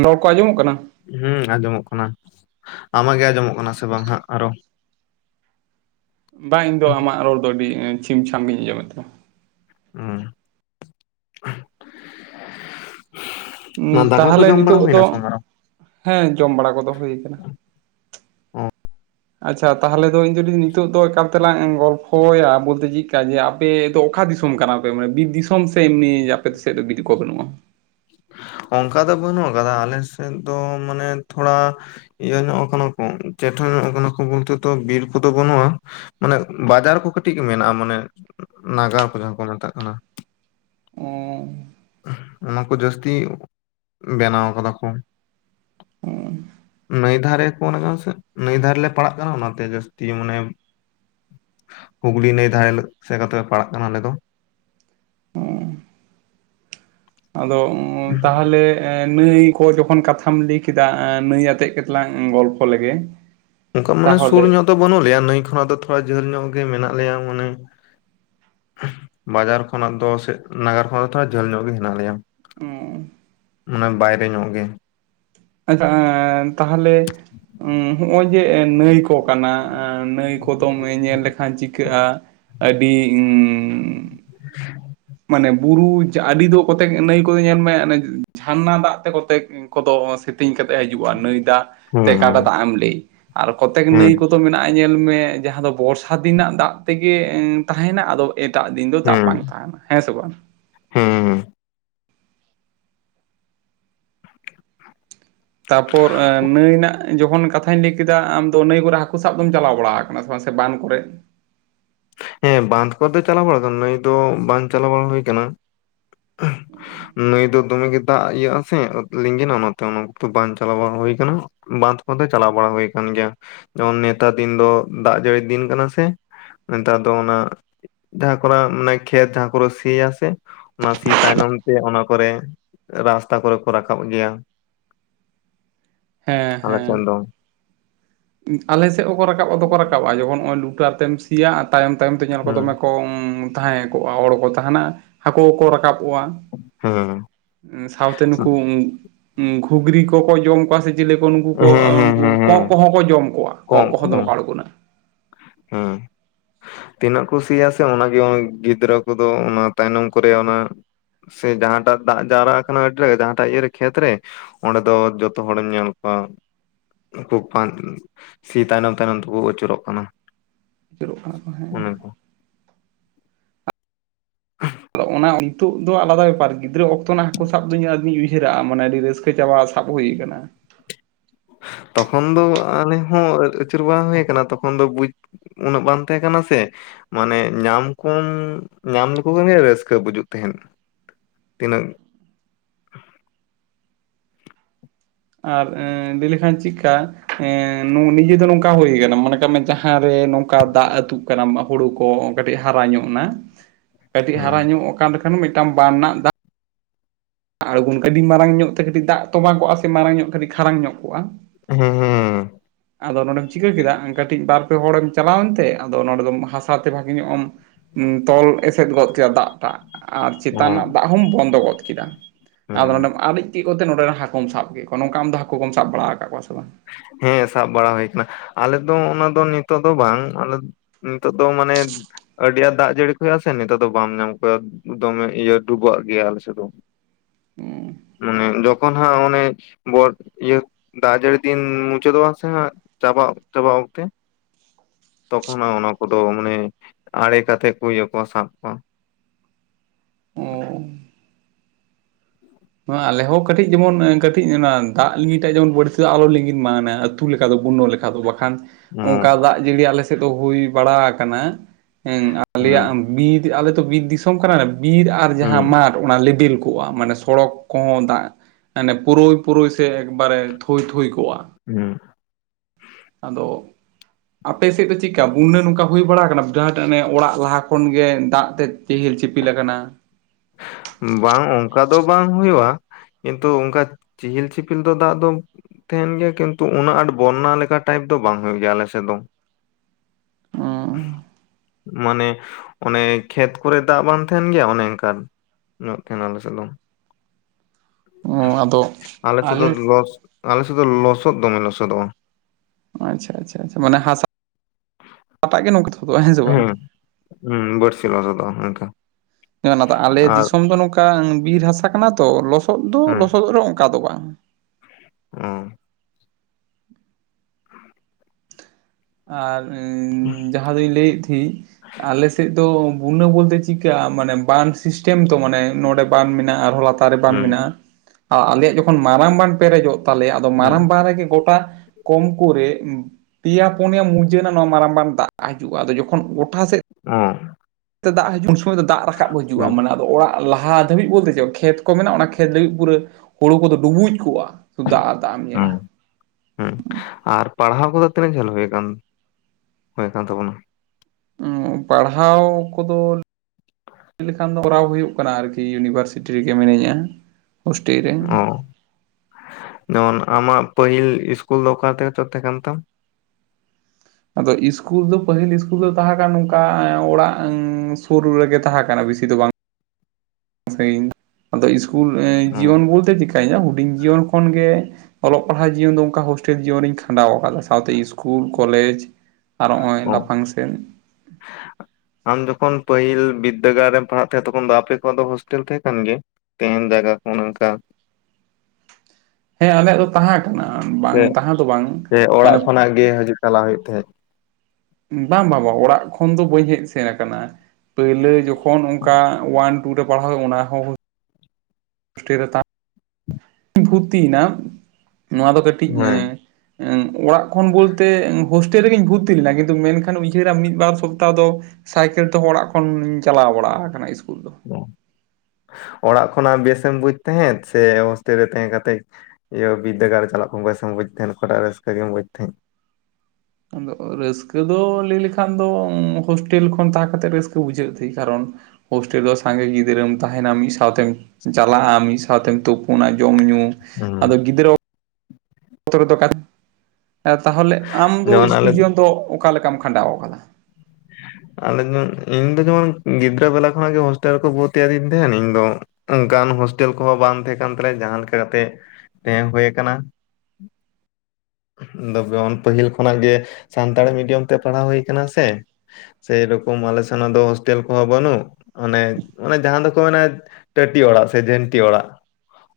ᱨ ᱠᱚᱲᱠᱚ ᱟᱸᱡᱚᱢᱚᱜ ᱠᱟᱱᱟ? ᱦᱩᱸ ᱟᱸᱡᱚᱢᱚᱜ ᱠᱟᱱᱟ ᱟᱢᱟᱜ ᱜᱮ ᱟᱸᱡᱚᱢᱚᱜ ᱠᱟᱱᱟ ᱥᱮ ᱵᱟᱝ ᱦᱟᱜ ᱟᱨᱚ? ᱵᱟᱝ ᱤᱧ ᱫᱚ ᱟᱢᱟᱜ ᱨᱚᱲ ᱫᱚ ᱟᱹᱰᱤ ᱪᱷᱤᱢ ᱪᱷᱟᱢ ᱜᱮᱧ ᱟᱸᱡᱚᱢᱮᱫ ᱛᱟᱢᱟ᱾ ᱦᱩᱸ [inaudible] ᱫᱟᱠᱟ ᱠᱚ ᱛᱟᱦᱚᱞᱮ ᱡᱚᱢ ᱵᱟᱲᱟ ᱱᱤᱛᱚᱜ ᱫᱚ ᱦᱩᱭᱱᱟ ᱥᱮ ᱵᱟᱝ ᱟᱨᱚ ᱦᱮᱸ ᱡᱚᱢ ᱵᱟᱲᱟ ᱠᱚᱫᱚ ᱦᱩᱭ ᱟᱠᱟᱱᱟ᱾ ᱚ ᱟᱪᱪᱷᱟ ᱛᱟᱦᱚᱞᱮ ᱫᱚ ᱤᱧ ᱡᱩᱫᱤᱧ ᱱᱤᱛᱚᱜ ᱫᱚ ᱮᱠᱟᱞᱛᱮᱞᱟᱝ ᱜᱚᱞᱯᱷᱚᱭᱟ ᱵᱚᱞᱛᱮ ᱪᱮᱫ ᱠᱟᱜ ᱡᱮ ᱟᱯᱮ ᱚᱠᱟ ᱫᱤᱥᱚᱢ ᱠᱟᱱᱟᱯᱮ ᱢᱟᱱᱮ ᱵᱤᱨ ᱫᱤᱥᱚᱢ ᱥᱮ ᱮᱢᱱᱤ ᱟᱯᱮ ᱥᱮᱫ ᱫᱚ ᱵᱤᱨ ᱠᱚ ᱵᱟᱹᱱᱩᱜᱼᱟ᱾ ᱚᱱᱠᱟ ᱫᱚ ᱵᱟᱹᱱᱩᱜ ᱟᱠᱟᱫᱟ ᱟᱞᱮ ᱥᱮᱫ ᱫᱚ ᱢᱟᱱᱮ ᱛᱷᱚᱲᱟ ᱤᱭᱟᱹ ᱧᱚᱜ ᱠᱟᱱᱟ ᱠᱚ ᱪᱮᱴᱟ ᱧᱚᱜ ᱠᱟᱱᱟ ᱠᱚ ᱵᱚᱞᱛᱮᱫᱚ ᱵᱤᱨ ᱠᱚᱫᱚ ᱵᱟᱹᱱᱩᱜᱼᱟ᱾ ᱢᱟᱱᱮ ᱵᱟᱡᱟᱨ ᱠᱚ ᱠᱟᱹᱴᱤᱡ ᱢᱮᱱᱟᱜᱼᱟ ᱢᱟᱱᱮ ᱱᱟᱜᱟᱨ ᱠᱚ ᱡᱟᱦᱟᱸ ᱠᱚ ᱢᱮᱛᱟᱜ ᱠᱟᱱᱟ ᱚᱱᱟ ᱠᱚ ᱡᱟᱹᱥᱛᱤ ᱵᱮᱱᱟᱣ ᱠᱟᱫᱟ ᱠᱚ [unintelligible] ᱱᱟᱹᱭ ᱫᱷᱟᱨᱮ ᱠᱚ ᱚᱱᱮ ᱠᱟᱱᱟ ᱥᱮ ᱱᱟᱹᱭ ᱫᱷᱟᱨᱮᱞᱮ ᱯᱟᱲᱟᱜ ᱠᱟᱱᱟ ᱚᱱᱟᱛᱮ ᱡᱟᱹᱥᱛᱤ ᱢᱚᱱᱮ ᱦᱩᱜᱽᱞᱤ ᱱᱟᱹᱭ ᱫᱷᱟᱨᱮ ᱥᱮᱫ ᱠᱟᱛᱮ ᱞᱮ ᱯᱟᱲᱟᱜ ᱠᱟᱱᱟ ᱟᱞᱮ ᱫᱚ ᱟᱫᱚ ᱛᱟᱦᱚᱞᱮ [unintelligible] ᱱᱟᱹᱭ ᱠᱚ ᱡᱚᱠᱷᱚᱱ ᱠᱟᱛᱷᱟᱢ ᱞᱟᱹᱭ ᱠᱮᱫᱟ ᱱᱟᱹᱭ ᱟᱛᱮ ᱜᱮᱞᱟᱝ ᱜᱚᱞᱯᱷᱚ ᱞᱮᱜᱮ ᱚᱱᱠᱟ ᱢᱟᱱᱮ ᱥᱩᱨ ᱛᱟᱦᱚᱞᱮ ᱧᱚᱜ ᱫᱚ ᱵᱟᱹᱱᱩᱜ ᱞᱮᱭᱟ ᱱᱟᱹᱭ ᱠᱷᱚᱱᱟᱜ ᱫᱚ ᱛᱷᱚᱲᱟ ᱡᱷᱟᱹᱞ ᱧᱚᱜ ᱜᱮ ᱢᱮᱱᱟᱜ ᱞᱮᱭᱟ ᱢᱟᱱᱮ ᱵᱟᱡᱟᱨ ᱠᱷᱚᱱᱟᱜ ᱫᱚ ᱥᱮ ᱱᱟᱜᱟᱨ ᱠᱷᱚᱱᱟᱜ ᱫᱚ ᱛᱷᱚᱲᱟ ᱡᱷᱟᱹᱞ ᱧᱚᱜ ᱜᱮ ᱦᱮᱱᱟᱜ ᱞᱮᱭᱟ [unintelligible] ᱢᱟᱱᱮ ᱵᱟᱭᱨᱮ ᱧᱚᱜ ᱜᱮ ᱟᱪ ᱛᱟᱦᱚᱞᱮ ᱦᱚᱜᱼᱚᱭ ᱡᱮ ᱱᱟᱹᱭ ᱠᱚ ᱠᱟᱱᱟ ᱱᱟᱹᱭ ᱠᱚᱫᱚᱢ ᱧᱮᱞ ᱞᱮᱠᱷᱟᱱ ᱪᱤᱠᱟᱹᱜᱼᱟ ᱟᱹᱰᱤ ᱢᱟᱱᱮ ᱵᱩᱨᱩ ᱟᱹᱰᱤ ᱫᱚ ᱠᱚᱛᱮᱠ ᱱᱟᱹᱭ ᱠᱚᱫᱚ ᱧᱮᱞ ᱢᱮ ᱡᱷᱟᱨᱱᱟ ᱫᱟᱜ ᱛᱮ ᱠᱚᱛᱮᱠ ᱠᱚᱫᱚ ᱥᱤᱛᱮᱧ ᱠᱟᱛᱮ ᱦᱤᱡᱩᱜᱼᱟ ᱱᱟᱹᱭ ᱫᱟᱜ ᱦᱩᱸ ᱛᱮ ᱦᱩᱸ ᱜᱟᱰᱟ ᱫᱟᱜ ᱮᱢ ᱞᱟᱹᱭ ᱟᱨ ᱠᱚᱛᱮᱠ ᱱᱟᱹᱭ ᱦᱩᱸ ᱠᱚ ᱠᱚ ᱢᱮᱱᱟᱜᱼᱟ ᱧᱮᱞ ᱢᱮ ᱡᱟᱦᱟᱸ ᱫᱚ ᱵᱚᱨᱥᱟ ᱫᱤᱱ ᱨᱮᱱᱟᱜ ᱫᱟᱜ ᱛᱮᱜᱮ ᱛᱟᱦᱮᱱᱟ ᱟᱫᱚ ᱮᱴᱟᱜ ᱫᱤᱱ ᱫᱚ ᱫᱟᱜ ᱦᱩᱸ ᱵᱟᱝ ᱛᱟᱦᱮᱱᱟ ᱦᱮᱸ ᱥᱮ ᱵᱟᱝ ᱦᱩᱸ ᱛᱟᱯᱚᱨ ᱱᱟᱹᱭ ᱨᱮᱱᱟᱜ ᱡᱚᱠᱷᱚᱱ ᱠᱟᱛᱷᱟᱧ ᱞᱟᱹᱭ ᱠᱮᱫᱟ ᱟᱢ ᱫᱚ ᱱᱟᱹᱭ ᱠᱚᱨᱮ ᱦᱟᱹᱠᱩ ᱥᱟᱵ ᱫᱚᱢ ᱪᱟᱞᱟᱣ ᱵᱟᱲᱟ ᱟᱠᱟᱱᱟ ᱥᱮ ᱵᱟᱝ ᱥᱮ ᱵᱟᱱ ᱠᱚᱨᱮ ᱦᱮᱸ ᱵᱟᱸᱫᱷ ᱠᱚᱫᱚ ᱪᱟᱞᱟᱣ ᱵᱟᱲᱟ ᱟᱠᱟᱱᱟ ᱱᱟᱹᱭ ᱫᱚ ᱵᱟᱝ ᱪᱟᱞᱟᱣ ᱵᱟᱲᱟ ᱦᱩᱭ ᱟᱠᱟᱱᱟ᱾ ᱱᱩᱭ ᱫᱚ ᱫᱚᱢᱮ ᱜᱮ ᱫᱟᱜ ᱤᱭᱟᱹᱜᱼᱟ ᱥᱮ ᱞᱤᱸᱜᱤᱱᱟ ᱚᱱᱟᱛᱮ ᱚᱱᱟᱠᱚᱛᱚ ᱵᱟᱝ ᱪᱟᱞᱟᱣ ᱵᱟᱲᱟ ᱦᱩᱭ ᱟᱠᱟᱱᱟ᱾ ᱵᱟᱸᱫ ᱠᱚᱫᱚ ᱪᱟᱞᱟᱣ ᱵᱟᱲᱟ ᱦᱩᱭ ᱠᱟᱱ ᱜᱮᱭᱟ ᱡᱮᱢᱚᱱ ᱱᱮᱛᱟᱨ ᱫᱤᱱ ᱫᱚ ᱫᱟᱜ ᱡᱟᱹᱲᱤ ᱫᱤᱱ ᱠᱟᱱᱟ ᱥᱮ ᱱᱮᱛᱟᱨ ᱫᱚ ᱚᱱᱟ ᱡᱟᱦᱟᱸ ᱠᱚ ᱢᱟᱱᱮ ᱠᱷᱮᱛ ᱡᱟᱦᱟᱸ ᱠᱚ ᱥᱤ ᱟᱥᱮ ᱚᱱᱟ ᱥᱤ ᱛᱟᱭᱱᱚᱢ ᱛᱮ ᱚᱱᱟ ᱠᱚᱨᱮ ᱨᱟᱥᱛᱟ ᱠᱚᱨᱮ ᱠᱚ ᱨᱟᱠᱟᱵ ᱜᱮᱭᱟ ᱦᱮᱸ ᱟᱞᱮ ᱦᱮᱸ ᱥᱮᱱ ᱫᱚ ᱟᱞᱮ ᱥᱮᱫ ᱦᱚᱸᱠᱚ ᱨᱟᱠᱟᱵᱼᱟ ᱫᱚᱠᱚ ᱨᱟᱠᱟᱵᱼᱟ ᱡᱚᱠᱷᱚᱱ ᱱᱚᱜᱼᱚᱭ ᱞᱩᱴᱟᱨ ᱛᱮᱢ ᱥᱤᱭᱟ ᱟᱨ ᱛᱟᱭᱚᱢ ᱛᱟᱭᱚᱢᱛᱮ ᱧᱮᱞ ᱠᱚ ᱫᱚᱢᱮ ᱦᱩᱸ ᱠᱚ ᱛᱟᱦᱮᱸ ᱠᱚᱜᱼᱟ ᱦᱚᱲ ᱠᱚ ᱛᱟᱦᱮᱱᱟ ᱦᱟᱹᱠᱩᱠᱚ ᱨᱟᱠᱟᱵᱚᱜᱼᱟ᱾ ᱦᱩᱸ ᱥᱟᱶᱛᱮ ᱱᱩᱠᱩ ᱜᱷᱩᱜᱽᱨᱤ ᱠᱚᱠᱚ ᱡᱚᱢ ᱠᱚᱣᱟ ᱥᱮ ᱪᱮᱞᱮ ᱠᱚ ᱱᱩᱠᱩ ᱠᱚ ᱦᱩᱸ ᱦᱩᱸ ᱦᱩᱸ ᱩᱱᱠᱩ ᱦᱩᱸ ᱠᱚᱸᱜ ᱠᱚᱦᱚᱸ ᱠᱚ ᱡᱚᱢ ᱠᱚᱣᱟ᱾ ᱠᱚᱸᱜ ᱠᱚ ᱠᱚᱦᱚᱸ ᱫᱚᱢᱮ ᱟᱬᱜᱚᱱᱟ ᱦᱩᱸ ᱛᱤᱱᱟᱹᱜ ᱠᱩ ᱥᱤᱭᱟᱥᱮ ᱚᱱᱟᱜᱮ ᱜᱤᱫᱽᱨᱟᱹ ᱠᱚᱫᱚ ᱚᱱᱟ ᱛᱟᱭᱱᱚᱢ ᱠᱚᱨᱮ ᱚᱱᱟ ᱥᱮ ᱡᱟᱦᱟᱸ ᱴᱟ ᱫᱟᱜ ᱡᱟᱣᱨᱟ ᱟᱠᱟᱱᱟ [unintelligible] ᱡᱟᱦᱟᱸᱴᱟ ᱨᱮ ᱠᱷᱮᱛ ᱨᱮ ᱚᱸᱰᱮ ᱫᱚ ᱡᱚᱛᱚ ᱦᱚᱲᱤᱮᱢ ᱧᱟᱢ ᱠᱚᱣᱟ ᱩᱱᱠᱩ ᱥᱤ ᱛᱟᱭᱚᱢ ᱛᱟᱭᱱᱚᱢ ᱛᱮᱠᱚ ᱟᱹᱪᱩᱨᱚᱜ ᱠᱟᱱᱟ ᱟᱪᱩᱨᱚᱜ ᱠᱟᱱᱟ ᱠᱚ ᱦᱮᱸ ᱚᱱᱮ ᱚᱱᱠᱟ [inaudible] ᱟᱫᱚ ᱚᱱᱟ ᱱᱤᱛᱳᱜ ᱫᱚ ᱟᱞᱟᱫᱟ ᱵᱮᱯᱟᱨ ᱜᱤᱫᱽᱨᱟᱹ ᱚᱠᱛᱚ ᱨᱮᱱᱟᱜ ᱦᱟᱹᱠᱩ ᱥᱟᱵ ᱫᱚ ᱟᱫᱩᱧ ᱩᱭᱦᱟᱹᱨᱟᱜᱼᱟ, ᱢᱟᱱᱮ ᱟᱹᱰᱤ ᱨᱟᱹᱥᱠᱟᱹ ᱛᱮ ᱪᱟᱵᱟ ᱥᱟᱵ ᱦᱩᱭ ᱟᱠᱟᱱᱟ ᱛᱚᱠᱷᱚᱱ ᱫᱚ ᱟᱞᱮ ᱦᱚᱸ ᱟᱹᱪᱩᱨ ᱵᱟᱝ ᱦᱩᱭ ᱠᱟᱱᱟ ᱛᱚᱠᱷᱚᱱ ᱫᱚ ᱵᱩᱡᱽ ᱩᱱᱟᱹᱜ ᱵᱟᱝ ᱛᱟᱦᱮᱸ ᱠᱟᱱᱟ ᱥᱮ ᱢᱟᱱᱮ ᱧᱟᱢ ᱠᱚᱢ ᱧᱟᱢ ᱞᱮᱠᱚ ᱠᱷᱟᱱᱜᱮ ᱨᱟᱹᱥᱠᱟᱹ ᱵᱩᱡᱩᱜ ᱛᱟᱦᱮᱸᱫ ᱛᱤᱱᱟᱹᱜ ᱟᱨ ᱞᱟᱹᱭ ᱞᱮᱠᱷᱟᱱ ᱪᱮᱫᱠᱟ ᱮᱸᱻ ᱱᱤᱡᱮ ᱫᱚ ᱱᱚᱝᱠᱟ ᱦᱩᱭ ᱠᱟᱱᱟ ᱢᱚᱱᱮ ᱠᱟᱜ ᱢᱮ ᱡᱟᱦᱟᱸᱨᱮ ᱚᱠᱟ ᱫᱟᱜ ᱟᱹᱛᱩᱜ ᱠᱟᱱᱟ ᱦᱩᱲᱩ ᱠᱚ ᱠᱟᱹᱴᱤᱡ ᱦᱟᱨᱟ ᱧᱚᱜ ᱱᱟ ᱠᱟᱹᱴᱤᱡ ᱦᱟᱨᱟ ᱦᱮᱸ ᱧᱚᱜᱚ ᱠᱟᱱ ᱠᱷᱟᱱ ᱢᱤᱫᱴᱟᱝ ᱵᱟᱱ ᱨᱮᱱᱟᱜ ᱫᱟᱜ ᱟᱬᱜᱚᱱ ᱠᱟᱹᱴ ᱢᱟᱨᱟᱝ ᱧᱚᱜ ᱛᱮ ᱠᱟᱹᱴᱤᱡ ᱫᱟᱜ ᱛᱚᱵᱟᱜᱠᱜᱼᱟ ᱥᱮ ᱢᱟᱨᱟᱝ ᱧᱚᱜ ᱠᱟᱹᱴᱤᱡ ᱠᱷᱟᱨᱟᱝ ᱧᱚᱜ ᱠᱚᱜᱼᱟ ᱦᱩᱸ ᱦᱩᱸ ᱟᱫᱚ ᱱᱚᱸᱰᱮᱢ ᱪᱤᱠᱟᱹ ᱠᱮᱫᱟ ᱠᱟᱹᱴᱤᱡ ᱵᱟᱨ ᱯᱮ ᱦᱚᱲᱮᱢ ᱪᱟᱞᱟᱣᱮᱱᱛᱮ ᱟᱫᱚ ᱱᱚᱸᱰᱮ ᱫᱚ ᱦᱟᱥᱟ ᱛᱮ ᱵᱷᱟᱜᱮ ᱧᱚᱜ ᱮᱢ ᱛᱚᱞ ᱮᱥᱮᱫ ᱜᱚᱫ ᱠᱮᱭᱟ ᱫᱟᱜ ᱴᱟᱜ ᱟᱨ ᱪᱮᱛᱟᱱ ᱚ ᱨᱮᱱᱟᱜ ᱫᱟᱜ ᱦᱚᱢ ᱵᱚᱱᱫᱚ ᱜᱚᱫ ᱠᱮᱫᱟ ᱟᱫᱚ ᱦᱮᱸ ᱱᱚᱸᱰᱮᱢ ᱟᱨᱮᱡ ᱠᱮᱫ ᱛᱮ ᱱᱚᱰᱮ ᱨᱮᱱ ᱦᱟᱹᱠᱩᱢ ᱥᱟᱵ ᱠᱮᱫ ᱠᱚᱣᱟ ᱱᱚᱝᱠᱟ ᱟ ᱫᱚ ᱦᱟᱹᱠᱩ ᱠᱚᱢ ᱥᱟᱵ ᱵᱟᱲᱟ ᱟᱠᱟᱫ ᱠᱚᱣᱟ ᱥᱮ ᱵᱟᱝ ᱦᱮᱸ ᱥᱟᱵ ᱵᱟᱲᱟ ᱦᱩᱭ ᱠᱟᱱᱟ ᱟᱞᱮ ᱫᱚ ᱚᱱᱟ ᱫᱚ ᱱᱤᱛᱚᱜ ᱫᱚ ᱵᱟᱝ ᱚᱱᱮ ᱱᱤᱛᱚᱜ ᱫᱚ ᱢᱟᱱᱮ ᱟᱹᱰᱤ ᱟᱸᱴ ᱫᱟᱜ ᱡᱟᱹᱲᱤ ᱠᱚ ᱦᱩᱭᱩᱜᱼᱟ ᱥᱮ ᱱᱮᱛᱟᱨ ᱫᱚ ᱵᱟᱢ ᱧᱟᱢ ᱠᱚᱼᱟ ᱫᱚᱢᱮ ᱤᱭᱟᱹ ᱰᱩᱵᱟᱹᱜ ᱜᱮᱭᱟ ᱟᱞᱮ ᱥᱮᱫ ᱫᱚ ᱡᱠᱷᱚᱱ ᱦᱟᱸ ᱚᱱ ᱵ ᱤᱭᱟᱹ ᱫᱡᱟᱲᱤ ᱫᱤᱱ ᱢᱩᱪᱟᱹᱫᱚᱜᱼᱟ ᱥᱮ ᱦᱟᱸᱜ ᱪᱟᱵᱟ ᱪᱟᱵᱟ ᱚᱠᱛᱮ ᱛᱚᱠᱷᱚᱱᱟᱜ ᱚᱱᱟ ᱠᱚᱫᱚ ᱢᱟᱱᱮ ᱟᱲᱮ ᱠᱟᱛᱮᱜ ᱠᱚ ᱤᱭᱟᱹ ᱠᱚᱣᱟ ᱥᱟᱵ ᱠᱚᱣᱟ ᱚ ᱱᱚᱣᱟ ᱟᱞᱮᱦᱚᱸ ᱠᱟᱹᱴᱤᱡ ᱡᱮᱢᱚᱱ ᱠᱟᱹᱴᱤᱡ ᱚᱱᱟ ᱫᱟᱜ ᱞᱤᱸᱜᱤ ᱴᱟᱜ ᱡᱮᱢᱚᱱ ᱵᱟᱹᱲᱛᱤ ᱫᱚ ᱟᱞᱚ ᱞᱤᱸᱜᱤᱱ ᱢᱟ ᱟᱹᱛᱩ ᱞᱮᱠᱟ ᱫᱚ ᱵᱩᱱᱱᱚ ᱞᱮᱠᱟ ᱟᱫᱚ ᱵᱟᱠᱷᱟᱱ ᱦᱮᱸ ᱚᱱᱠᱟ ᱫᱟᱜ ᱡᱟᱹᱲᱤ ᱟᱞᱮ ᱥᱮᱫ ᱫᱚ ᱦᱩᱭ ᱵᱟᱲᱟ ᱟᱠᱟᱱᱟ ᱦᱮᱸ ᱟᱞᱮᱭᱟᱜ ᱦᱮᱸ ᱵᱤᱨ ᱟᱞᱮ ᱫᱚ ᱵᱤᱨ ᱫᱤᱥᱚᱢ ᱠᱟᱱᱟ ᱵᱤᱨ ᱟᱨ ᱦᱩᱸ ᱡᱟᱦᱟᱸ ᱢᱟᱴᱷ ᱚᱱᱟ ᱞᱮᱵᱮᱞ ᱠᱚᱜᱼᱟ᱾ ᱢᱟᱱᱮ ᱥᱚᱲᱚᱠ ᱠᱚᱦᱚᱸ ᱫᱟᱜ ᱢᱟᱱᱮ ᱯᱩᱨᱩᱭ ᱯᱩᱨᱩᱭ ᱥᱮ ᱮᱠᱵᱟᱨᱮ ᱛᱷᱩᱭ ᱛᱷᱩᱭ ᱠᱚᱜᱼᱟ᱾ ᱦᱩᱸ ᱟᱫᱚ ᱟᱯᱮ ᱥᱮᱫ ᱫᱚ ᱪᱤᱠᱠᱟ ᱵᱩᱱᱱᱟᱹ ᱱᱚᱝᱠᱟ ᱦᱩᱭ ᱵᱟᱲᱟ ᱠᱟᱱᱟ ᱵᱤᱨᱟᱴ ᱮᱱᱮ ᱚᱲᱟᱜ ᱞᱟᱦᱟ ᱠᱷᱚᱱᱜᱮ ᱫᱟᱜ ᱛᱮ ᱪᱤᱦᱤᱞ ᱪᱤᱯᱤᱞ ᱟᱠᱟᱱᱟ᱾ ᱵᱟᱝ ᱚᱱᱠᱟ ᱫᱚ ᱵᱟᱝ ᱦᱩᱭᱩᱜᱼᱟ᱾ ᱠᱤᱱᱛᱩ ᱚᱱᱠᱟ ᱪᱮᱦᱤᱞ ᱪᱤᱯᱤᱞ ᱫᱚ ᱫᱟᱜ ᱫᱚ ᱛᱟᱦᱮᱱ ᱜᱮᱭᱟ ᱠᱤᱱᱛᱩ ᱩᱱᱟᱹᱜ ᱟᱸᱴ ᱵᱚᱱᱱᱟᱹ ᱞᱮᱠᱟ ᱴᱟᱭᱤᱯ ᱫᱚ ᱵᱟᱝ ᱦᱚᱭᱳᱜ ᱜᱮᱭᱟ ᱟᱞᱮᱥᱮᱫ ᱫᱚ᱾ ᱢᱟᱱᱮ ᱚᱱᱮ ᱠᱷᱮᱛ ᱠᱚᱨᱮ ᱫᱟᱜ ᱵᱟᱝ ᱛᱟᱦᱮᱱ ᱜᱮᱭᱟ ᱚᱱᱮ ᱚᱱᱠᱟ᱾ ᱛᱟᱦᱮᱱᱟ ᱟᱞᱮ ᱥᱮ ᱫᱚᱢ ᱚ ᱟᱫᱚ ᱟᱞᱮ ᱥᱮᱫ ᱫᱚ ᱞᱚᱥ ᱟᱞᱮ ᱥᱮᱫ ᱫᱚ ᱞᱚᱥᱚᱫ ᱫᱚᱢᱮ ᱞᱚᱥᱚᱫᱚᱜᱼᱟ᱾ ᱟᱪᱪᱷᱟ ᱟᱪᱪᱷᱟ ᱟᱪᱪᱷᱟ ᱢᱟᱱᱮ ᱦᱟᱥᱟᱜ [inaudible] ᱡᱟᱦᱟ ᱴᱟᱜ ᱜᱮ [unintelligible] ᱦᱮᱸ ᱥᱮ ᱵᱟᱝ? ᱦᱩᱸ ᱵᱟᱴᱥᱤ ᱞᱚᱦᱚᱫᱚᱜᱼᱟ ᱮᱱᱠᱷᱟᱱ᱾ ᱦᱮᱸ ᱚᱱᱟ ᱫᱚ ᱟᱞᱮ ᱫᱤᱥᱚᱢ ᱫᱚ ᱱᱚᱝᱠᱟ ᱵᱤᱨ ᱦᱟᱥᱟ ᱠᱟᱱᱟ ᱛᱚ ᱞᱚᱥᱚᱫ ᱫᱚ ᱞᱚᱥᱚᱫᱚᱜ ᱨᱮᱦ ᱚᱱᱠᱟ ᱫᱚ ᱵᱟᱝ᱾ ᱚᱸ ᱟᱨ ᱮᱸ ᱡᱟᱦᱟᱸ ᱫᱩᱧ ᱞᱟᱹᱭᱮᱫ ᱛᱟᱦᱮᱸᱫ ᱟᱞᱮᱥᱮᱫ ᱫᱚ ᱵᱩᱱᱱᱟᱹ ᱵᱚᱞᱛᱮ ᱪᱤᱠᱟᱹᱜᱼᱟ ᱢᱟᱱᱮ ᱵᱟᱱ ᱥᱤᱥᱴᱮᱢ ᱛᱚ ᱢᱟᱱᱮ ᱱᱚᱰᱮ ᱵᱟᱱ ᱢᱮᱱᱟᱜᱼᱟ ᱟᱨ ᱦᱚ ᱞᱟᱛᱟᱨ ᱥᱟᱨᱮᱵᱟᱱ ᱦᱩᱸ ᱢᱮᱱᱟᱜᱼᱟ ᱟᱨ ᱟᱞᱮᱭᱟᱜ ᱡᱚᱠᱷᱚᱱ ᱢᱟᱨᱟᱝ ᱵᱟᱱ ᱯᱮᱨᱮᱡᱚᱜ ᱛᱟᱞᱮᱭᱟ ᱟᱫᱚ ᱦᱩᱸ ᱢᱟᱨᱟᱝ ᱵᱟᱱ ᱨᱮᱜᱮ ᱜᱚᱴᱟ ᱠᱚᱢ ᱠᱚᱨᱮ ᱯᱮᱭᱟ ᱯᱩᱱᱭᱟ ᱢᱩᱡᱟᱹ ᱨᱮᱱᱟᱜ ᱱᱚᱣᱟ ᱢᱟᱨᱟᱝ ᱢᱟᱨᱟᱝ ᱫᱟᱜ ᱦᱤᱡᱩᱜᱼᱟ ᱟᱫᱚ ᱡᱚᱠᱷᱚᱱ ᱜᱚᱴᱟ ᱥᱮᱫ [inaudible] ᱛᱮ ᱫᱟᱜ ᱦᱤᱡᱩᱜ ᱩᱱ ᱥᱚᱢᱚᱭ ᱫᱚ ᱫᱟᱜ ᱨᱟᱠᱟᱵ ᱠᱚ ᱦᱤᱡᱩᱜᱼᱟ ᱦᱩᱸ ᱢᱟᱱ ᱟᱫᱚ ᱚᱲᱟᱜ ᱞᱟᱦᱟ ᱫᱷᱟᱹᱵᱤᱡ ᱵᱚᱞᱛᱮ ᱪᱮᱫ ᱠᱷᱮᱛ ᱠᱚ ᱢᱮᱱᱟᱜᱼᱟ ᱚᱱᱟ ᱠᱷᱮᱛ ᱫᱷᱟᱹᱵᱤᱡ ᱯᱩᱨᱟᱹ ᱦᱩᱲᱩ ᱠᱚᱫᱚ ᱰᱩᱵᱩᱡ ᱠᱚᱜᱼᱟ ᱫᱟᱜ ᱫᱟᱜ ᱮᱢ ᱧᱮᱞᱟ ᱦᱩᱸ ᱦᱩᱸ ᱟᱨ ᱯᱟᱲᱦᱟᱣ ᱠᱚᱫᱚ ᱛᱤᱱᱟᱹᱜ ᱡᱷᱟᱹᱞ ᱦᱩᱭ ᱟᱠᱟᱱ ᱦᱩᱭ ᱟᱠᱟᱱ ᱛᱟᱵᱚᱱᱟ ᱦᱸ ᱯᱟᱲᱦᱟᱣ ᱠᱚᱫᱚ ᱢᱮᱱ ᱞᱮᱠᱷᱟᱱ ᱫᱚ ᱠᱚᱨᱟᱣ ᱦᱩᱭᱩᱜ ᱠᱟᱱᱟ ᱟᱨᱠᱤ ᱤᱭᱩᱱᱤᱵᱷᱟᱨᱥᱤᱴᱤ ᱨᱮᱜᱮ ᱢᱤᱱᱟᱹᱧᱟ ᱦᱳᱥᱴᱮᱞ ᱨᱮ ᱚ ᱡᱮᱢᱚᱱ ᱟᱢᱟᱜ ᱯᱟᱹᱦᱤᱞ ᱤᱥᱠᱩᱞ ᱫᱚ ᱚᱠᱟ ᱛᱮ ᱪᱚ ᱛᱟᱦᱮᱸ ᱠᱟᱱ ᱛᱟᱢ ᱟᱫᱚ ᱤᱥᱠᱩᱞ ᱫᱚ ᱯᱟᱹᱦᱤᱞ ᱤᱥᱠᱩᱞ ᱫᱚ ᱛᱟᱦᱮᱸ ᱠᱟᱱᱟ ᱱᱚᱝᱠᱟ ᱚᱲᱟᱜ ᱥᱩᱨ ᱨᱮᱜᱮ ᱛᱟᱦᱮᱸ ᱠᱟᱱᱟ ᱵᱤᱥᱤ ᱫᱚ ᱵᱟᱝ ᱟᱫᱚ ᱤᱥᱠᱩᱞ ᱚ ᱡᱤᱭᱚᱱ ᱵᱚᱞᱛᱮ ᱪᱮᱠᱟᱹᱭᱟᱹᱧᱟᱹ ᱦᱩᱰᱤᱧ ᱡᱤᱭᱚᱱ ᱠᱷᱚᱱᱜᱮ ᱚᱞᱚᱜ ᱯᱟᱲᱦᱟᱜ ᱡᱤᱭᱚᱱ ᱫᱚ ᱚᱱᱠᱟ ᱦᱳᱥᱴᱮᱞ ᱡᱤᱭᱚᱱ ᱨᱤᱧ ᱠᱷᱟᱸᱰᱟᱣ ᱟᱠᱟᱫᱟ ᱥᱟᱶᱛᱮ ᱤᱥᱠᱩᱞ ᱠᱚᱞᱮᱡᱽ ᱟᱨ ᱱᱚᱜᱼᱚᱭ ᱚ ᱞᱟᱯᱷᱟᱝ ᱥᱮᱱ ᱟᱢ ᱡᱚᱠᱷᱚᱱ ᱯᱟᱹᱦᱤᱞ ᱵᱤᱨᱫᱟᱹ ᱜᱟᱲ ᱨᱮᱢ ᱯᱟᱲᱦᱟᱜ ᱛᱟᱦᱮᱸᱫ ᱛᱚᱠᱷᱚᱱ ᱫᱚ ᱟᱯᱮ ᱠᱚᱣᱟᱜ ᱫᱚ ᱦᱳᱥᱴᱮᱞ ᱠᱚ ᱛᱟᱦᱮᱸ ᱠᱟᱱ ᱜᱮᱭᱟ ᱛᱟᱦᱮᱱ ᱡᱟᱭᱜᱟ ᱚᱱᱮ ᱚᱱᱠᱟ ᱦᱮᱸ [unintelligible] ᱛᱟᱦᱮᱸ ᱠᱟᱱᱟ ᱥᱮ ᱵᱟᱝ ᱛᱟᱦᱮᱸ ᱫᱚ ᱵᱟᱝ ᱥᱮ ᱚᱲᱟᱜ ᱢᱟᱱᱮ ᱠᱷᱚᱱᱟᱜ ᱜᱮ ᱦᱤᱡᱩᱜ ᱪᱟᱞᱟᱜ ᱦᱩᱭᱩᱜ ᱛᱟᱦᱮᱸᱫ ᱵᱟᱝ ᱵᱟᱝ ᱵᱟᱝ ᱚᱲᱟᱜ ᱠᱷᱚᱱ ᱫᱚ ᱵᱟᱹᱧ ᱦᱮᱡ ᱥᱮᱱ ᱟᱠᱟᱱᱟ ᱯᱩᱭᱞᱩ ᱡᱚᱠᱷᱚᱱ ᱚᱱᱠᱟ ᱣᱟᱱ ᱴᱩ ᱨᱮ ᱯᱟᱲᱦᱟᱣ ᱦᱩᱭᱩᱜ ᱚᱱᱟ ᱦᱚᱸ ᱦᱩᱭᱩᱜᱼᱟ ᱦᱳᱥᱴᱮᱞ ᱨᱮ ᱛᱟ [unintelligible] ᱵᱷᱩᱨᱛᱤᱭᱮᱱᱟ᱾ ᱱᱚᱣᱟ ᱫᱚ ᱠᱟᱹᱴᱤᱡ ᱦᱮᱸ ᱚᱲᱟᱜ ᱠᱷᱚᱱ ᱵᱚᱞᱛᱮ ᱦᱳᱥᱴᱮᱞ ᱨᱮᱜᱤᱧ ᱵᱷᱩᱨᱛᱤ ᱞᱮᱱᱟ ᱠᱤᱱᱛᱩ ᱢᱮᱱᱠᱷᱟᱱ ᱩᱭᱦᱟᱹᱨᱟ ᱢᱤᱫ ᱵᱟᱨ ᱥᱚᱯᱛᱟᱦ ᱫᱚ ᱥᱟᱭᱠᱮᱞ ᱛᱮᱦᱚᱸ ᱚᱲᱟᱜ ᱠᱷᱚᱱᱤᱧ ᱪᱟᱞᱟᱣ ᱵᱟᱲᱟ ᱠᱟᱱᱟ ᱥᱠᱩᱞ ᱫᱚ ᱚᱲᱟᱜ ᱠᱷᱚᱱᱟᱜ ᱵᱮᱥᱢ ᱵᱩᱡ ᱛᱟᱦᱮᱸᱫ ᱥᱮ ᱦᱳᱥᱴᱮᱞ ᱨᱮ ᱛᱟᱦᱮᱸ ᱠᱟᱛᱮᱫ ᱤᱭᱟᱹ ᱵᱤᱨᱫᱟᱹᱜᱟᱲ ᱨᱮ ᱪᱟᱞᱟᱜ ᱠᱚ ᱵᱮᱥᱮ ᱵᱩᱡᱽ ᱛᱟᱦᱮᱸᱫ ᱚᱠᱟ ᱨᱟᱹᱥᱠᱟᱹ ᱜᱮᱢ ᱵᱩᱡᱽ ᱛᱟᱦᱮᱸᱫ ᱟᱫᱚ ᱨᱟᱹᱥᱠᱟᱹ ᱫᱚ ᱞᱟᱹᱭ ᱞᱮᱠᱷᱟᱱ ᱫᱚ ᱦᱳᱥᱴᱮᱞ ᱠᱷᱚᱱ ᱛᱟᱦᱮᱸ ᱠᱟᱛᱮᱫ ᱨᱟᱹᱥᱠᱟᱹ ᱵᱩᱡᱷᱟᱹᱜ ᱛᱮ ᱠᱟᱨᱚᱱ ᱦᱳᱥᱴᱮᱞ ᱫᱚ ᱥᱟᱸᱜᱮ ᱜᱤᱫᱽᱨᱟᱹᱢ ᱛᱟᱦᱮᱱᱟ ᱢᱤᱫ ᱥᱟᱶᱛᱮᱢ ᱪᱟᱞᱟᱜᱼᱟᱢ ᱢᱤᱫ ᱥᱟᱶᱛᱮᱢ ᱛᱩᱯᱩᱱᱟ ᱡᱚᱢ ᱧᱩ ᱟᱫᱚ ᱦᱩᱸ ᱜᱤᱫᱽᱨᱟᱹ ᱛᱟᱦᱚᱞᱮ ᱟᱢ ᱫᱚ ᱡᱮᱢᱚᱱ ᱟᱞᱮ ᱤᱥᱠᱩᱞ ᱡᱤᱭᱚᱱ ᱫᱚ ᱚᱠᱟ ᱞᱮᱠᱟᱢ ᱠᱷᱟᱸᱰᱟᱣ ᱟᱠᱟᱫᱟ ᱟᱞᱮ ᱤᱧ ᱫᱚ ᱡᱮᱢᱚᱱ ᱜᱤᱫᱽᱨᱟᱹ ᱵᱮᱞᱟ ᱠᱷᱚᱱᱟᱜ ᱜᱮ ᱦᱳᱥᱴᱮᱞ ᱰᱷᱟᱨᱛᱤ ᱠᱟᱫᱤᱱ ᱛᱟᱦᱮᱱ ᱤᱧ ᱫᱚ ᱚᱱᱠᱟᱱ ᱦᱳᱥᱴᱮᱞ ᱠᱚᱦᱚᱸ ᱵᱟᱝ ᱛᱟᱦᱮᱸ ᱠᱟᱱ ᱛᱟᱞᱮᱭᱟ ᱡᱟᱦᱟᱸ ᱞᱮᱠᱟ ᱠᱟᱛᱮᱜ ᱛᱟᱦᱮᱸ ᱦᱩᱭ ᱟᱠᱟᱱᱟ [unintelligible] ᱡᱮᱢᱚᱱ ᱯᱟᱹᱦᱤᱞ ᱠᱷᱚᱱᱟᱜ ᱜᱮ ᱥᱟᱱᱛᱟᱲᱤ ᱢᱤᱰᱤᱭᱟᱢ ᱛᱮ ᱯᱟᱲᱦᱟᱣ ᱦᱩᱭ ᱟᱠᱟᱱᱟ ᱥᱮ ᱥᱮᱭᱨᱚᱠᱚᱢ ᱟᱞᱮ ᱥᱮᱱᱟᱜ ᱫᱚ ᱦᱳᱥᱴᱮᱞ ᱠᱚᱦᱚᱸ ᱵᱟᱹᱱᱩᱜ ᱢᱟᱱᱮ ᱚᱱᱮ ᱡᱟᱦᱟᱸ ᱫᱚᱠᱚ ᱢᱮᱱᱟ ᱴᱟᱴᱤ ᱚᱲᱟᱜ ᱥᱮ ᱡᱮᱱᱴᱤ ᱚᱲᱟᱜ,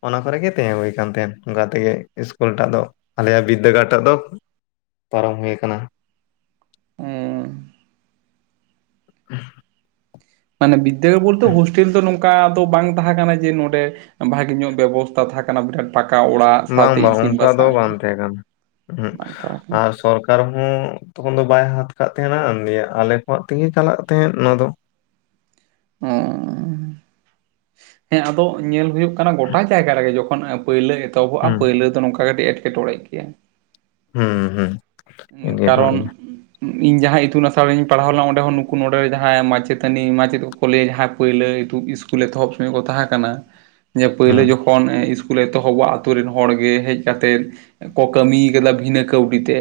ᱚᱱᱟ ᱠᱚᱨᱮ ᱜᱮ ᱛᱟᱦᱮᱸ ᱦᱩᱭ ᱟᱠᱟᱱ ᱛᱟᱦᱮᱸᱱ ᱚᱱᱠᱟ ᱛᱮᱜᱮ ᱤᱥᱠᱩᱞ ᱴᱟᱜ ᱫᱚ ᱟᱞᱮᱭᱟᱜ ᱵᱤᱫᱽᱫᱟᱹᱜᱟᱲ ᱴᱟᱜ ᱫᱚ ᱯᱟᱨᱚᱢ ᱦᱩᱭ ᱟᱠᱟᱱᱟ [unintelligible] ᱢᱟᱱᱮ ᱵᱤᱫᱽᱫᱟᱹᱜᱟᱲ ᱵᱚᱞᱛᱮ ᱦᱳᱥᱴᱮᱞ ᱛᱚ ᱱᱚᱝ ᱠᱟ ᱫᱚ ᱵᱟᱝ ᱛᱟᱦᱮᱸ ᱠᱟᱱᱟ, ᱡᱮ ᱱᱚᱸᱰᱮ ᱵᱷᱟᱜᱮ ᱧᱚᱜ ᱵᱮᱵᱚᱥᱛᱟ ᱛᱟᱦᱮᱸ ᱠᱟᱱᱟ, ᱵᱤᱨᱟᱴ ᱯᱟᱠᱟ ᱚᱲᱟᱜ ᱵᱟᱝ ᱥᱟᱶᱛᱮ ᱵᱟᱝ ᱤᱥᱤᱱ ᱚᱝᱠᱟ ᱫᱚ ᱵᱟᱥᱟᱝ ᱵᱟᱝ ᱛᱟᱦᱮᱸ ᱠᱟᱱᱟ, ᱩ ᱵᱟᱝ ᱛᱟᱦᱮᱸ ᱠᱟᱱᱟ ᱟᱨ ᱥᱚᱨ ᱟᱨᱦᱚᱸ ᱛᱚᱠᱷᱚᱱ ᱫᱚ ᱵᱟᱭ ᱦᱟᱛ ᱠᱟᱜ ᱛᱟᱦᱮᱸᱱᱟ, ᱱᱤᱭᱮ ᱟᱞᱮ ᱠᱷᱚᱣᱟᱜ ᱛᱮᱜᱮ ᱪᱟᱞᱟᱜ ᱛᱟᱦᱮᱸᱫ, ᱚᱱᱟ ᱫᱚ᱾ ᱚ ᱦᱮᱸ ᱟᱫᱚ ᱧᱮᱞ ᱦᱩᱭᱩᱜ ᱠᱟᱱᱟ ᱜᱚᱴᱟ ᱡᱟᱭᱜᱟ ᱨᱮᱜᱮ ᱡᱚᱠᱷ ᱛᱚᱠᱷᱚᱱ ᱯᱳᱭᱞᱳ ᱮᱛᱚᱦᱚᱵᱚᱜᱼᱟ ᱦᱩᱸ ᱯᱳᱭᱞᱳ ᱫᱚ ᱱᱚᱝᱠᱟ ᱠᱟᱹᱴᱤᱡ ᱮᱴᱠᱮᱴᱚᱬᱮ ᱜᱮᱭᱟ ᱦᱮᱸ ᱦᱮᱸ ᱠᱟᱨᱚᱱ ᱤᱧ ᱡᱟᱦᱟᱸ ᱤᱛᱩᱱ ᱟᱥᱲᱟ ᱨᱮᱧ ᱯᱟᱲᱦᱟᱣ ᱞᱮᱱᱟ ᱚᱸᱰᱮ ᱦᱚᱸ ᱱᱩᱠᱩ ᱱᱚᱸᱰᱮᱨᱮ ᱡᱟᱦᱟᱸᱭ ᱢᱟᱪᱮᱛᱟᱹᱱᱤ ᱢᱟᱪᱮᱫ ᱠᱚᱞᱮ ᱡᱟᱦᱟᱸ ᱯᱳᱭᱞᱳ ᱤᱥᱠᱩᱞ ᱮᱛᱚᱦᱚᱵ ᱥᱚᱸᱜᱮ ᱠᱚ ᱛᱟᱦᱮᱸ ᱠᱟᱱᱟ ᱯᱳᱭᱞᱳ ᱦᱩᱸ ᱡᱚᱠᱷᱚᱱ ᱛᱚᱠᱷᱚᱱ ᱤᱥᱠᱩᱞ ᱮᱛᱚᱦᱚᱵᱚᱜᱼᱟ ᱟᱛᱳ ᱨᱮᱱ ᱦᱚᱲ ᱜᱮ ᱦᱮᱡ ᱠᱟᱛᱮᱫ ᱠᱚ ᱠᱟᱹᱢᱤᱭ ᱟᱠᱟᱫᱟ ᱵᱷᱤᱱᱟᱹ ᱠᱟᱹᱣᱰᱤ ᱛᱮ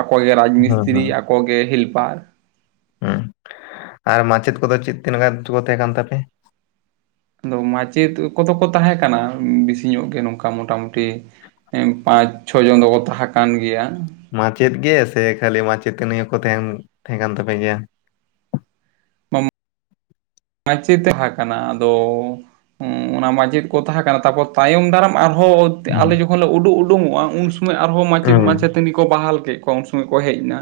ᱟᱠᱚ ᱨᱟᱡᱽ ᱦᱩᱸ ᱢᱤᱥᱛᱤᱨᱤ ᱟᱠᱚ ᱦᱮᱞᱯᱟᱨ ᱦᱮᱸ ᱟᱨ ᱢᱟᱪᱮᱫ ᱠᱚᱫᱚ ᱪᱮᱫ ᱛᱤᱱᱟᱹᱠᱟ ᱠᱚ ᱛᱟᱦᱮᱸ ᱠᱟᱱ ᱛᱟᱯᱮᱭᱟ ᱟᱫᱚ ᱢᱟ. ᱪᱮᱫ ᱠᱚᱫᱚ ᱠᱚ ᱛᱟᱦᱮᱸ ᱠᱟᱱᱟ ᱵᱮᱥᱤ ᱧᱚᱜ ᱜᱮ ᱱᱚᱝᱠᱟ ᱢᱚᱴᱟᱢᱩᱴᱤ ᱯᱟᱸᱪ ᱪᱷᱚ ᱡᱚᱱ ᱫᱚᱠᱚ ᱛᱟᱦᱮᱸ ᱠᱟᱱ ᱜᱮᱭᱟ ᱢᱟᱪᱮᱫ ᱜᱮ ᱥᱮ ᱠᱷᱟᱹᱞᱤ ᱢᱟᱪᱮᱫ ᱛᱟ ᱱᱤᱭᱟᱹᱦᱸ ᱠᱚ ᱛᱟᱦᱮᱸᱱ ᱛᱟᱦᱮᱸ ᱠᱟᱱ ᱛᱟᱯᱮᱜ ᱜᱮᱭᱟ ᱯᱚᱢ [unintelligible] ᱢᱟᱪᱮᱛ ᱛᱟᱡᱮ ᱠᱟᱱᱟ, ᱟᱫᱚ ᱦᱩᱸ ᱚᱱᱟ ᱢᱟᱪᱮᱫ ᱠᱚ ᱛᱟᱦᱮᱸ ᱠᱟᱱᱟ, ᱛᱟᱯᱚᱨ ᱛᱟᱭᱚᱢ ᱫᱟᱨᱟᱢ ᱟᱨᱦᱚᱸ ᱦᱩᱸ ᱟᱞᱮ ᱡᱚᱠᱷᱚᱱ ᱞᱮ ᱩᱰᱩᱠ ᱩᱰᱩᱠᱚᱜᱼᱟ, ᱩᱱ ᱥᱚᱢᱚᱭ ᱟᱨᱦᱚᱸ ᱢᱟᱪᱮᱫ ᱦᱩᱸ ᱢᱟᱪᱮᱫ ᱛᱟᱹᱱᱤ ᱠᱚ ᱵᱟᱦᱟᱞ ᱠᱮᱜ ᱠᱚᱣᱟ, ᱩᱱ ᱥᱚᱢᱚᱭ ᱠᱚ ᱦᱮᱡ ᱱᱟ,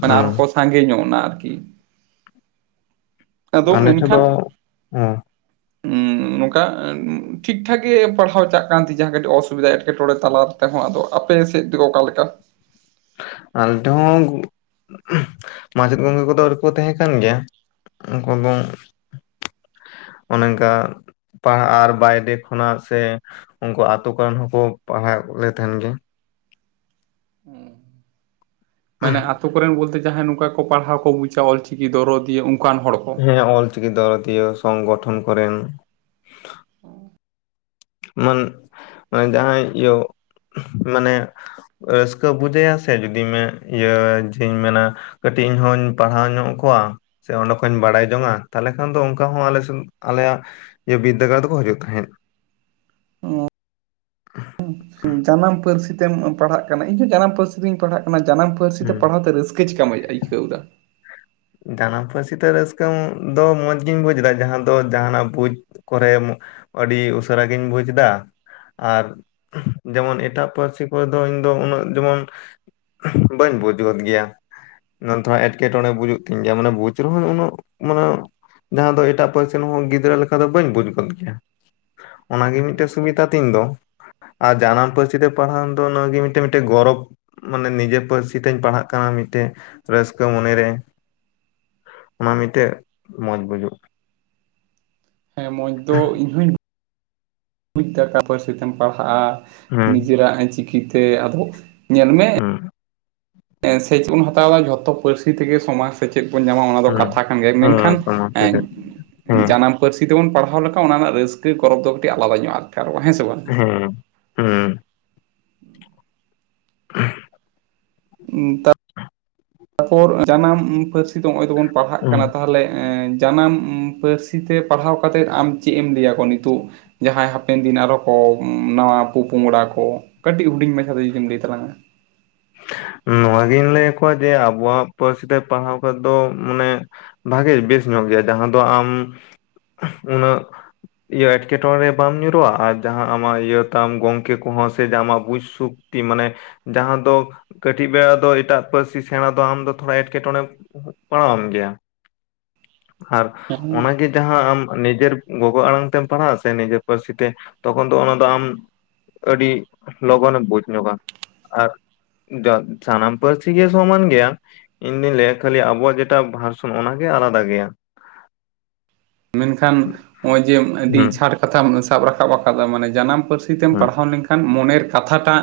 ᱢᱟᱱᱮ ᱟᱨ ᱦᱩᱸ ᱠᱚ ᱥᱟᱸᱜᱮ ᱧᱚᱜ ᱱᱟ ᱟᱨᱠᱤ, ᱟᱫᱚ ᱩᱝ ᱟᱫᱚ [unintelligible] ᱩᱸ ᱱᱚᱝᱠᱟ ᱴᱷᱤᱠᱴᱷᱟᱠ ᱜᱮ ᱯᱟᱲᱦᱟᱣ ᱪᱟᱜ ᱠᱟᱱ ᱛᱤᱡ, ᱡᱟᱦᱟᱸ ᱠᱟᱹᱴᱤᱡ ᱚᱥᱩᱵᱤᱫᱟ ᱮᱴᱠᱮᱴᱚᱬᱮ ᱛᱟᱞᱟᱨ᱾ ᱛᱮᱦᱚᱸ ᱟᱫᱚ ᱟᱯᱮ ᱥᱮᱫ ᱫᱚ ᱚᱠᱟᱞᱮᱠᱟ? ᱟᱞ ᱴᱮᱦᱚᱸ, ᱢᱟᱪᱮᱫ ᱜᱚᱝᱠᱮ ᱠᱚᱫᱚ ᱟᱹᱰᱤᱠᱚ ᱛᱟᱦᱮᱸ ᱠᱟᱱ ᱜᱮᱭᱟ᱾ ᱩᱝᱠᱩᱫᱚᱝ ᱚᱱᱮ ᱚᱱᱠᱟ᱾ ᱯᱟᱲᱦᱟᱜ ᱟᱨ ᱵᱟᱭᱨᱮ ᱠᱷᱚᱱᱟᱜ ᱥᱮ ᱩᱱᱠᱩ ᱟᱛᱳ ᱠᱚᱨᱮᱱ ᱦᱚᱸᱠᱚ ᱯᱟᱲᱦᱟᱜ ᱞᱮ ᱛᱟᱦᱮᱱ ᱜᱮ᱾ ᱩᱸ ᱢᱟᱱᱮ ᱟᱛᱳ ᱠᱚᱨᱮᱱ ᱵᱚᱞᱛᱮ ᱡᱟᱦᱟᱸᱭ ᱱᱚᱝᱠᱟ ᱠᱚ ᱯᱟᱲᱦᱟᱣ ᱠᱚ ᱵᱩᱪᱟ, ᱚᱞᱪᱤᱠᱤ ᱫᱚᱨᱚᱫᱤᱭᱟᱹ, ᱚᱱᱠᱟᱱ ᱦᱚᱲ ᱠᱚ᱾ ᱦᱮᱸ ᱚᱞ ᱪᱤᱠᱤ ᱫᱟᱨᱚᱛᱤᱭᱟᱹ, ᱥᱚᱝᱜᱚᱴᱷᱚᱱ ᱠᱚᱨᱮᱱ᱾ ᱢᱚᱱ ᱢᱮ ᱡᱟᱦᱟᱸᱭ ᱳ [unintelligible] ᱢᱟᱱᱮ ᱨᱟᱹᱥᱠᱟᱹ ᱵᱩᱡᱟᱹᱭᱟ ᱥᱮ ᱡᱩᱫᱤ ᱢᱮ ᱤᱭᱟᱹ ᱡᱮᱧ ᱢᱮᱱᱟ ᱠᱟᱹᱴᱤᱡ, ᱤᱧ ᱦᱚᱧ ᱯᱟᱲᱦᱟᱣ ᱧᱚᱜ ᱠᱚᱣᱟ᱾ ᱥᱮ ᱚᱸᱰᱮ ᱠᱷᱚᱱᱚᱡᱧ ᱵᱟᱲᱟᱭ ᱡᱚᱝᱟ, ᱛᱟᱦᱞᱮ ᱠᱷᱟᱱ ᱫᱚ ᱚᱱᱠᱟ ᱦᱚᱸ ᱟᱞᱮᱥᱮᱱ ᱟᱞᱮᱭᱟᱜ ᱡᱮ ᱵᱤᱫᱽᱫᱟᱹᱜᱟᱲ ᱫᱚ ᱠᱚ ᱦᱤᱡᱩᱜ ᱛᱟᱦᱮᱸᱫ᱾ [unintelligible] ᱡᱟᱱᱟᱢ ᱯᱟᱹᱨᱥᱤ ᱛᱮᱢ ᱯᱟᱲᱦᱟᱜ ᱠᱟᱱᱟ, ᱤᱧᱦᱚᱸ ᱡᱟᱱᱟᱢ ᱯᱟᱹᱨᱥᱤ ᱛᱮᱢ ᱯᱟᱲᱦᱟᱜ ᱠᱟᱱᱟ, ᱡᱟᱱᱟᱢ ᱯᱟᱹᱨᱥᱤ ᱛᱮ ᱦᱩᱸ ᱯᱟᱲᱦᱟᱣ ᱛᱮ ᱨᱟᱹᱥ ᱪ [unintelligible] ᱠᱟᱢ ᱟᱭᱠᱟᱹᱳᱫᱟ᱾ ᱡᱟᱱᱟᱢ ᱯᱟᱹᱨᱥᱤᱛᱮ ᱨᱟᱹᱥᱠᱟᱹ ᱫᱚ ᱢᱚᱸᱡᱽᱜᱤᱧ ᱵᱩᱡ ᱫᱟ, ᱡᱟᱦᱟᱸ ᱫᱚ ᱡᱟᱦᱟᱱᱟᱜ ᱵᱩᱡ ᱠᱚᱨᱮ, ᱟᱹᱰᱤ ᱩᱥᱟᱹᱨ ᱜᱤᱧ ᱵᱩᱡᱽ ᱫᱟ᱾ ᱟᱨ, ᱡᱮᱢᱚᱱ ᱮᱴᱟᱜ ᱯᱟᱹᱨᱥᱤ ᱠᱚᱨᱮ ᱫᱚ ᱤᱧ ᱫᱚ ᱩᱱᱟᱹᱜ ᱡᱮᱢᱚᱱ ᱵᱟᱹᱧ ᱵᱩᱡ ᱜᱚᱫ ᱜᱮᱭᱟ, ᱱᱚᱛᱮᱦᱚ ᱮᱴᱠᱮᱴᱚᱬᱮ ᱵᱩᱡᱩᱜ ᱜᱮ ᱢᱟᱱᱮ ᱵᱩᱡᱽ ᱨᱮᱦᱚᱸᱭ ᱩᱱᱟᱹᱜ ᱢᱟᱱᱮ ᱡᱟᱦᱟᱸ ᱫᱚ ᱮᱴᱟᱜ ᱯᱟᱹᱨᱥᱤ ᱨᱮᱱᱦᱚᱸ ᱜᱤᱫᱽᱨᱟᱹ ᱞᱮᱠᱟ ᱫᱚ ᱵᱟᱹᱧ ᱵᱩᱡᱽ ᱜᱚᱫ ᱠᱮᱭᱟ, ᱚᱱᱟᱜᱮ ᱢᱤᱫᱴᱮᱱ ᱟᱪᱪᱷᱟ ᱥᱩᱵᱤᱫᱟ᱾ ᱛᱤᱧ ᱫᱚ, ᱟᱨ ᱡᱟᱱᱟᱢ ᱯᱟᱹᱨᱥᱤ ᱛᱮ ᱯᱟᱲᱦᱟᱣ ᱫᱚ ᱱᱟᱹᱜᱮ ᱢᱤᱴᱮ-ᱢᱤᱴᱮ ᱜᱚᱨᱚᱵᱽ ᱢᱟᱱᱮ ᱱᱤᱡᱮ ᱯᱟᱹᱨᱥᱤ ᱛᱤᱧ ᱯᱟᱲᱦᱟᱜ ᱠᱟᱱᱟ ᱢᱤᱫᱴᱮᱡ ᱨᱟᱹᱥᱠᱟᱹ ᱢᱚᱱᱮ ᱨᱮ᱾ ᱚᱱᱟ ᱢᱤᱫᱴᱮᱜ ᱢᱚᱸᱡᱽ ᱵᱩᱡᱩᱜ ᱦᱮᱸ ᱢᱚᱡᱽ ᱫᱚ ᱤᱧ ᱦᱚᱧ [inaudible] ᱵᱩᱡ ᱮᱫᱟ ᱢᱤᱫᱴᱟᱝ ᱯᱟᱹᱨᱥᱤ ᱛᱮᱢ ᱯᱟᱲᱦᱟᱜᱼᱟ᱾ ᱦᱩᱸ ᱱᱤᱡᱮᱨᱟᱜ ᱪᱤᱠᱤ ᱛᱮ᱾ ᱟᱫᱚ ᱧᱮᱞ ᱢᱮ᱾ ᱦᱩᱸ ᱥᱮᱪᱮᱫ ᱵᱚᱱ ᱦᱟᱛᱟᱣᱟ ᱡᱷᱚᱛᱚ ᱯᱟᱹᱨᱥᱤ ᱛᱮ ᱜᱮ ᱥᱚᱢᱟᱡᱽ ᱪᱮᱫ ᱵᱚᱱ ᱧᱟᱢᱟ, ᱚᱱᱟ ᱫᱚ ᱦᱩᱸ ᱠᱟᱛᱷᱟ ᱠᱟᱱ ᱜᱮᱭᱟ, ᱢᱮᱱᱠᱷᱟᱱ ᱦᱮᱸ ᱥᱚᱢᱟᱡᱽ ᱥᱮᱪᱮᱫ ᱦᱮᱸ ᱡᱟᱱᱟᱢ ᱯᱟᱹᱨᱥᱤ ᱛᱮᱵᱚᱱ ᱯᱟᱲᱦᱟᱣ ᱞᱮᱠᱷᱟᱱ, ᱚᱱᱟ ᱨᱮᱱᱟᱜ ᱨᱟᱹᱥᱠᱟᱹ ᱜᱚᱨᱚᱵᱽ ᱫᱚ ᱠᱟᱹᱴᱤᱡ ᱟᱞᱟᱫᱟ ᱧᱚᱜᱼᱟ, ᱟᱴᱠᱟᱨᱚᱜᱼᱟ ᱵᱟᱝ ᱦᱮᱸ ᱥᱮ ᱵᱟᱝ? ᱦᱮᱸ ᱩᱸ [unintelligible] ᱩ [unintelligible] ᱦ [unintelligible] ᱛᱟᱨᱯᱚᱨ ᱡᱟᱱᱟᱢ ᱯᱟᱹᱨᱥᱤ ᱫᱚ ᱱᱚᱜᱼᱚᱭ ᱫᱚᱵᱚᱱ ᱯᱟᱲᱦᱟᱜ ᱦᱩᱸ ᱠᱟᱱᱟ ᱾ᱛᱟᱦᱚᱞᱮ ᱡᱟᱱᱟᱢ ᱯᱟᱹᱨᱥᱤ ᱛᱮ ᱯᱟᱲᱦᱟᱣ ᱠᱟᱛᱮᱫ, ᱟᱢ ᱪᱮᱫ ᱮᱢ ᱞᱟᱹᱭᱟ ᱠᱚᱣᱟ ᱱᱤᱛᱳᱜ? ᱡᱟᱦᱟᱸᱭ ᱦᱟᱯᱮᱱ ᱫᱤᱱ ᱟᱨᱚ ᱠᱚ ᱱᱟᱣᱟ ᱯᱚ ᱯᱚᱝᱲᱟ ᱠᱚ ᱠᱟᱹᱴᱤᱡ ᱤᱵᱤᱧ ᱢᱟᱪᱷᱟ ᱨᱮ ᱞᱟᱹᱭ ᱛᱟᱞᱟᱝ ᱼᱟ ᱾ ᱱᱚᱣᱟ ᱜᱮᱧ ᱞᱟᱹᱭ ᱟᱠᱚᱣᱟ ᱡᱮ ᱟᱵᱚᱣᱟᱜ ᱯᱟᱹᱨᱥᱤ ᱛᱮ ᱯᱟᱲᱦᱟᱣ ᱠᱟᱛᱮ ᱫᱚ ᱢᱟᱱᱮ ᱵᱷᱟᱜᱤ ᱵᱮᱥ ᱧᱚᱜ ᱜᱮᱭᱟ ᱡᱟᱦᱟᱸ ᱫᱚ ᱟᱢ ᱩᱱᱟᱹᱜ ᱤᱭᱟᱹ ᱮᱴᱠᱮᱴᱚᱬᱮ ᱨᱮ ᱵᱟᱢ ᱧᱩᱨᱩᱜᱼᱟ ᱟᱨ ᱡᱟᱦᱟᱸ ᱟᱢᱟᱜ ᱤᱭᱟᱹ ᱛᱟᱢ ᱜᱚᱝᱠᱮ ᱠᱚᱦᱚᱸ ᱥᱮ ᱡᱟᱦᱟᱸ ᱟᱢᱟᱜ ᱵᱩᱡᱽ ᱥᱩᱠ ᱛᱤ ᱢᱟᱱᱮ ᱡᱟᱦᱟᱸ ᱫᱚ ᱠᱟᱹᱴᱤᱡ ᱵᱮᱲᱟ ᱫᱚ ᱮᱴᱟᱜ ᱯᱟᱹᱨᱥᱤ ᱥᱮᱬᱟ ᱫᱚ ᱟᱢ ᱫᱚ ᱛᱷᱚᱲᱟ ᱮᱴᱠᱮᱴᱚᱬᱮ ᱯᱟᱲᱟᱣᱟᱢ ᱜᱮᱭᱟ ᱟᱨ ᱦᱮᱸ ᱚᱱᱟ ᱜᱮ ᱡᱟᱦᱟᱸ ᱟᱢ ᱱᱤᱡᱮᱨ ᱜᱚᱜᱚ ᱟᱲᱟᱝ ᱛᱮᱢ ᱯᱟᱲᱦᱟᱜ ᱟ ᱥᱮ ᱱᱤᱡᱮᱨ ᱯᱟᱹᱨᱥᱤ ᱛᱮ ᱛᱚᱠᱷᱚᱱ ᱫᱚ ᱚᱱᱟ ᱫᱚ ᱟᱢ ᱟᱹᱰᱤ ᱞᱚᱜᱚᱱᱮ ᱵᱩᱡᱽ ᱧᱚᱜᱼᱟ ᱟᱨ ᱥᱟᱱᱟᱢ ᱯᱟᱹᱨᱥᱤ ᱜᱮ ᱥᱚᱢᱟᱱ ᱜᱮᱭᱟ ᱾ ᱤᱧ ᱫᱩᱧ ᱞᱟᱹᱭᱟ ᱠᱷᱟᱹᱞᱤ ᱟᱵᱚᱣᱟᱜ ᱡᱮᱴᱟ ᱵᱷᱟᱨᱥᱚᱱ ᱚᱱᱟ ᱜᱮ ᱟᱞᱟᱫᱟ ᱜᱮᱭᱟ ᱾ [inaudible] ᱢᱮᱱ ᱠᱷᱟᱱ ᱱᱚᱜᱼᱚᱭ ᱡᱮ ᱟᱹᱰᱤ ᱦᱩᱸ ᱪᱷᱟᱴ ᱠᱟᱛᱷᱟᱢ ᱥᱟᱵ ᱨᱟᱠᱟᱵ ᱟᱠᱟᱫᱟ ᱢᱟᱱᱮ ᱡᱟᱱᱟᱢ ᱯᱟᱹᱨᱥᱤ ᱛᱮᱢ ᱦᱩᱸ ᱯᱟᱲᱦᱟᱣ ᱞᱮᱱ ᱠᱷᱟᱱ ᱢᱚᱱᱮᱨ ᱠᱟᱛᱷᱟᱴᱟᱜ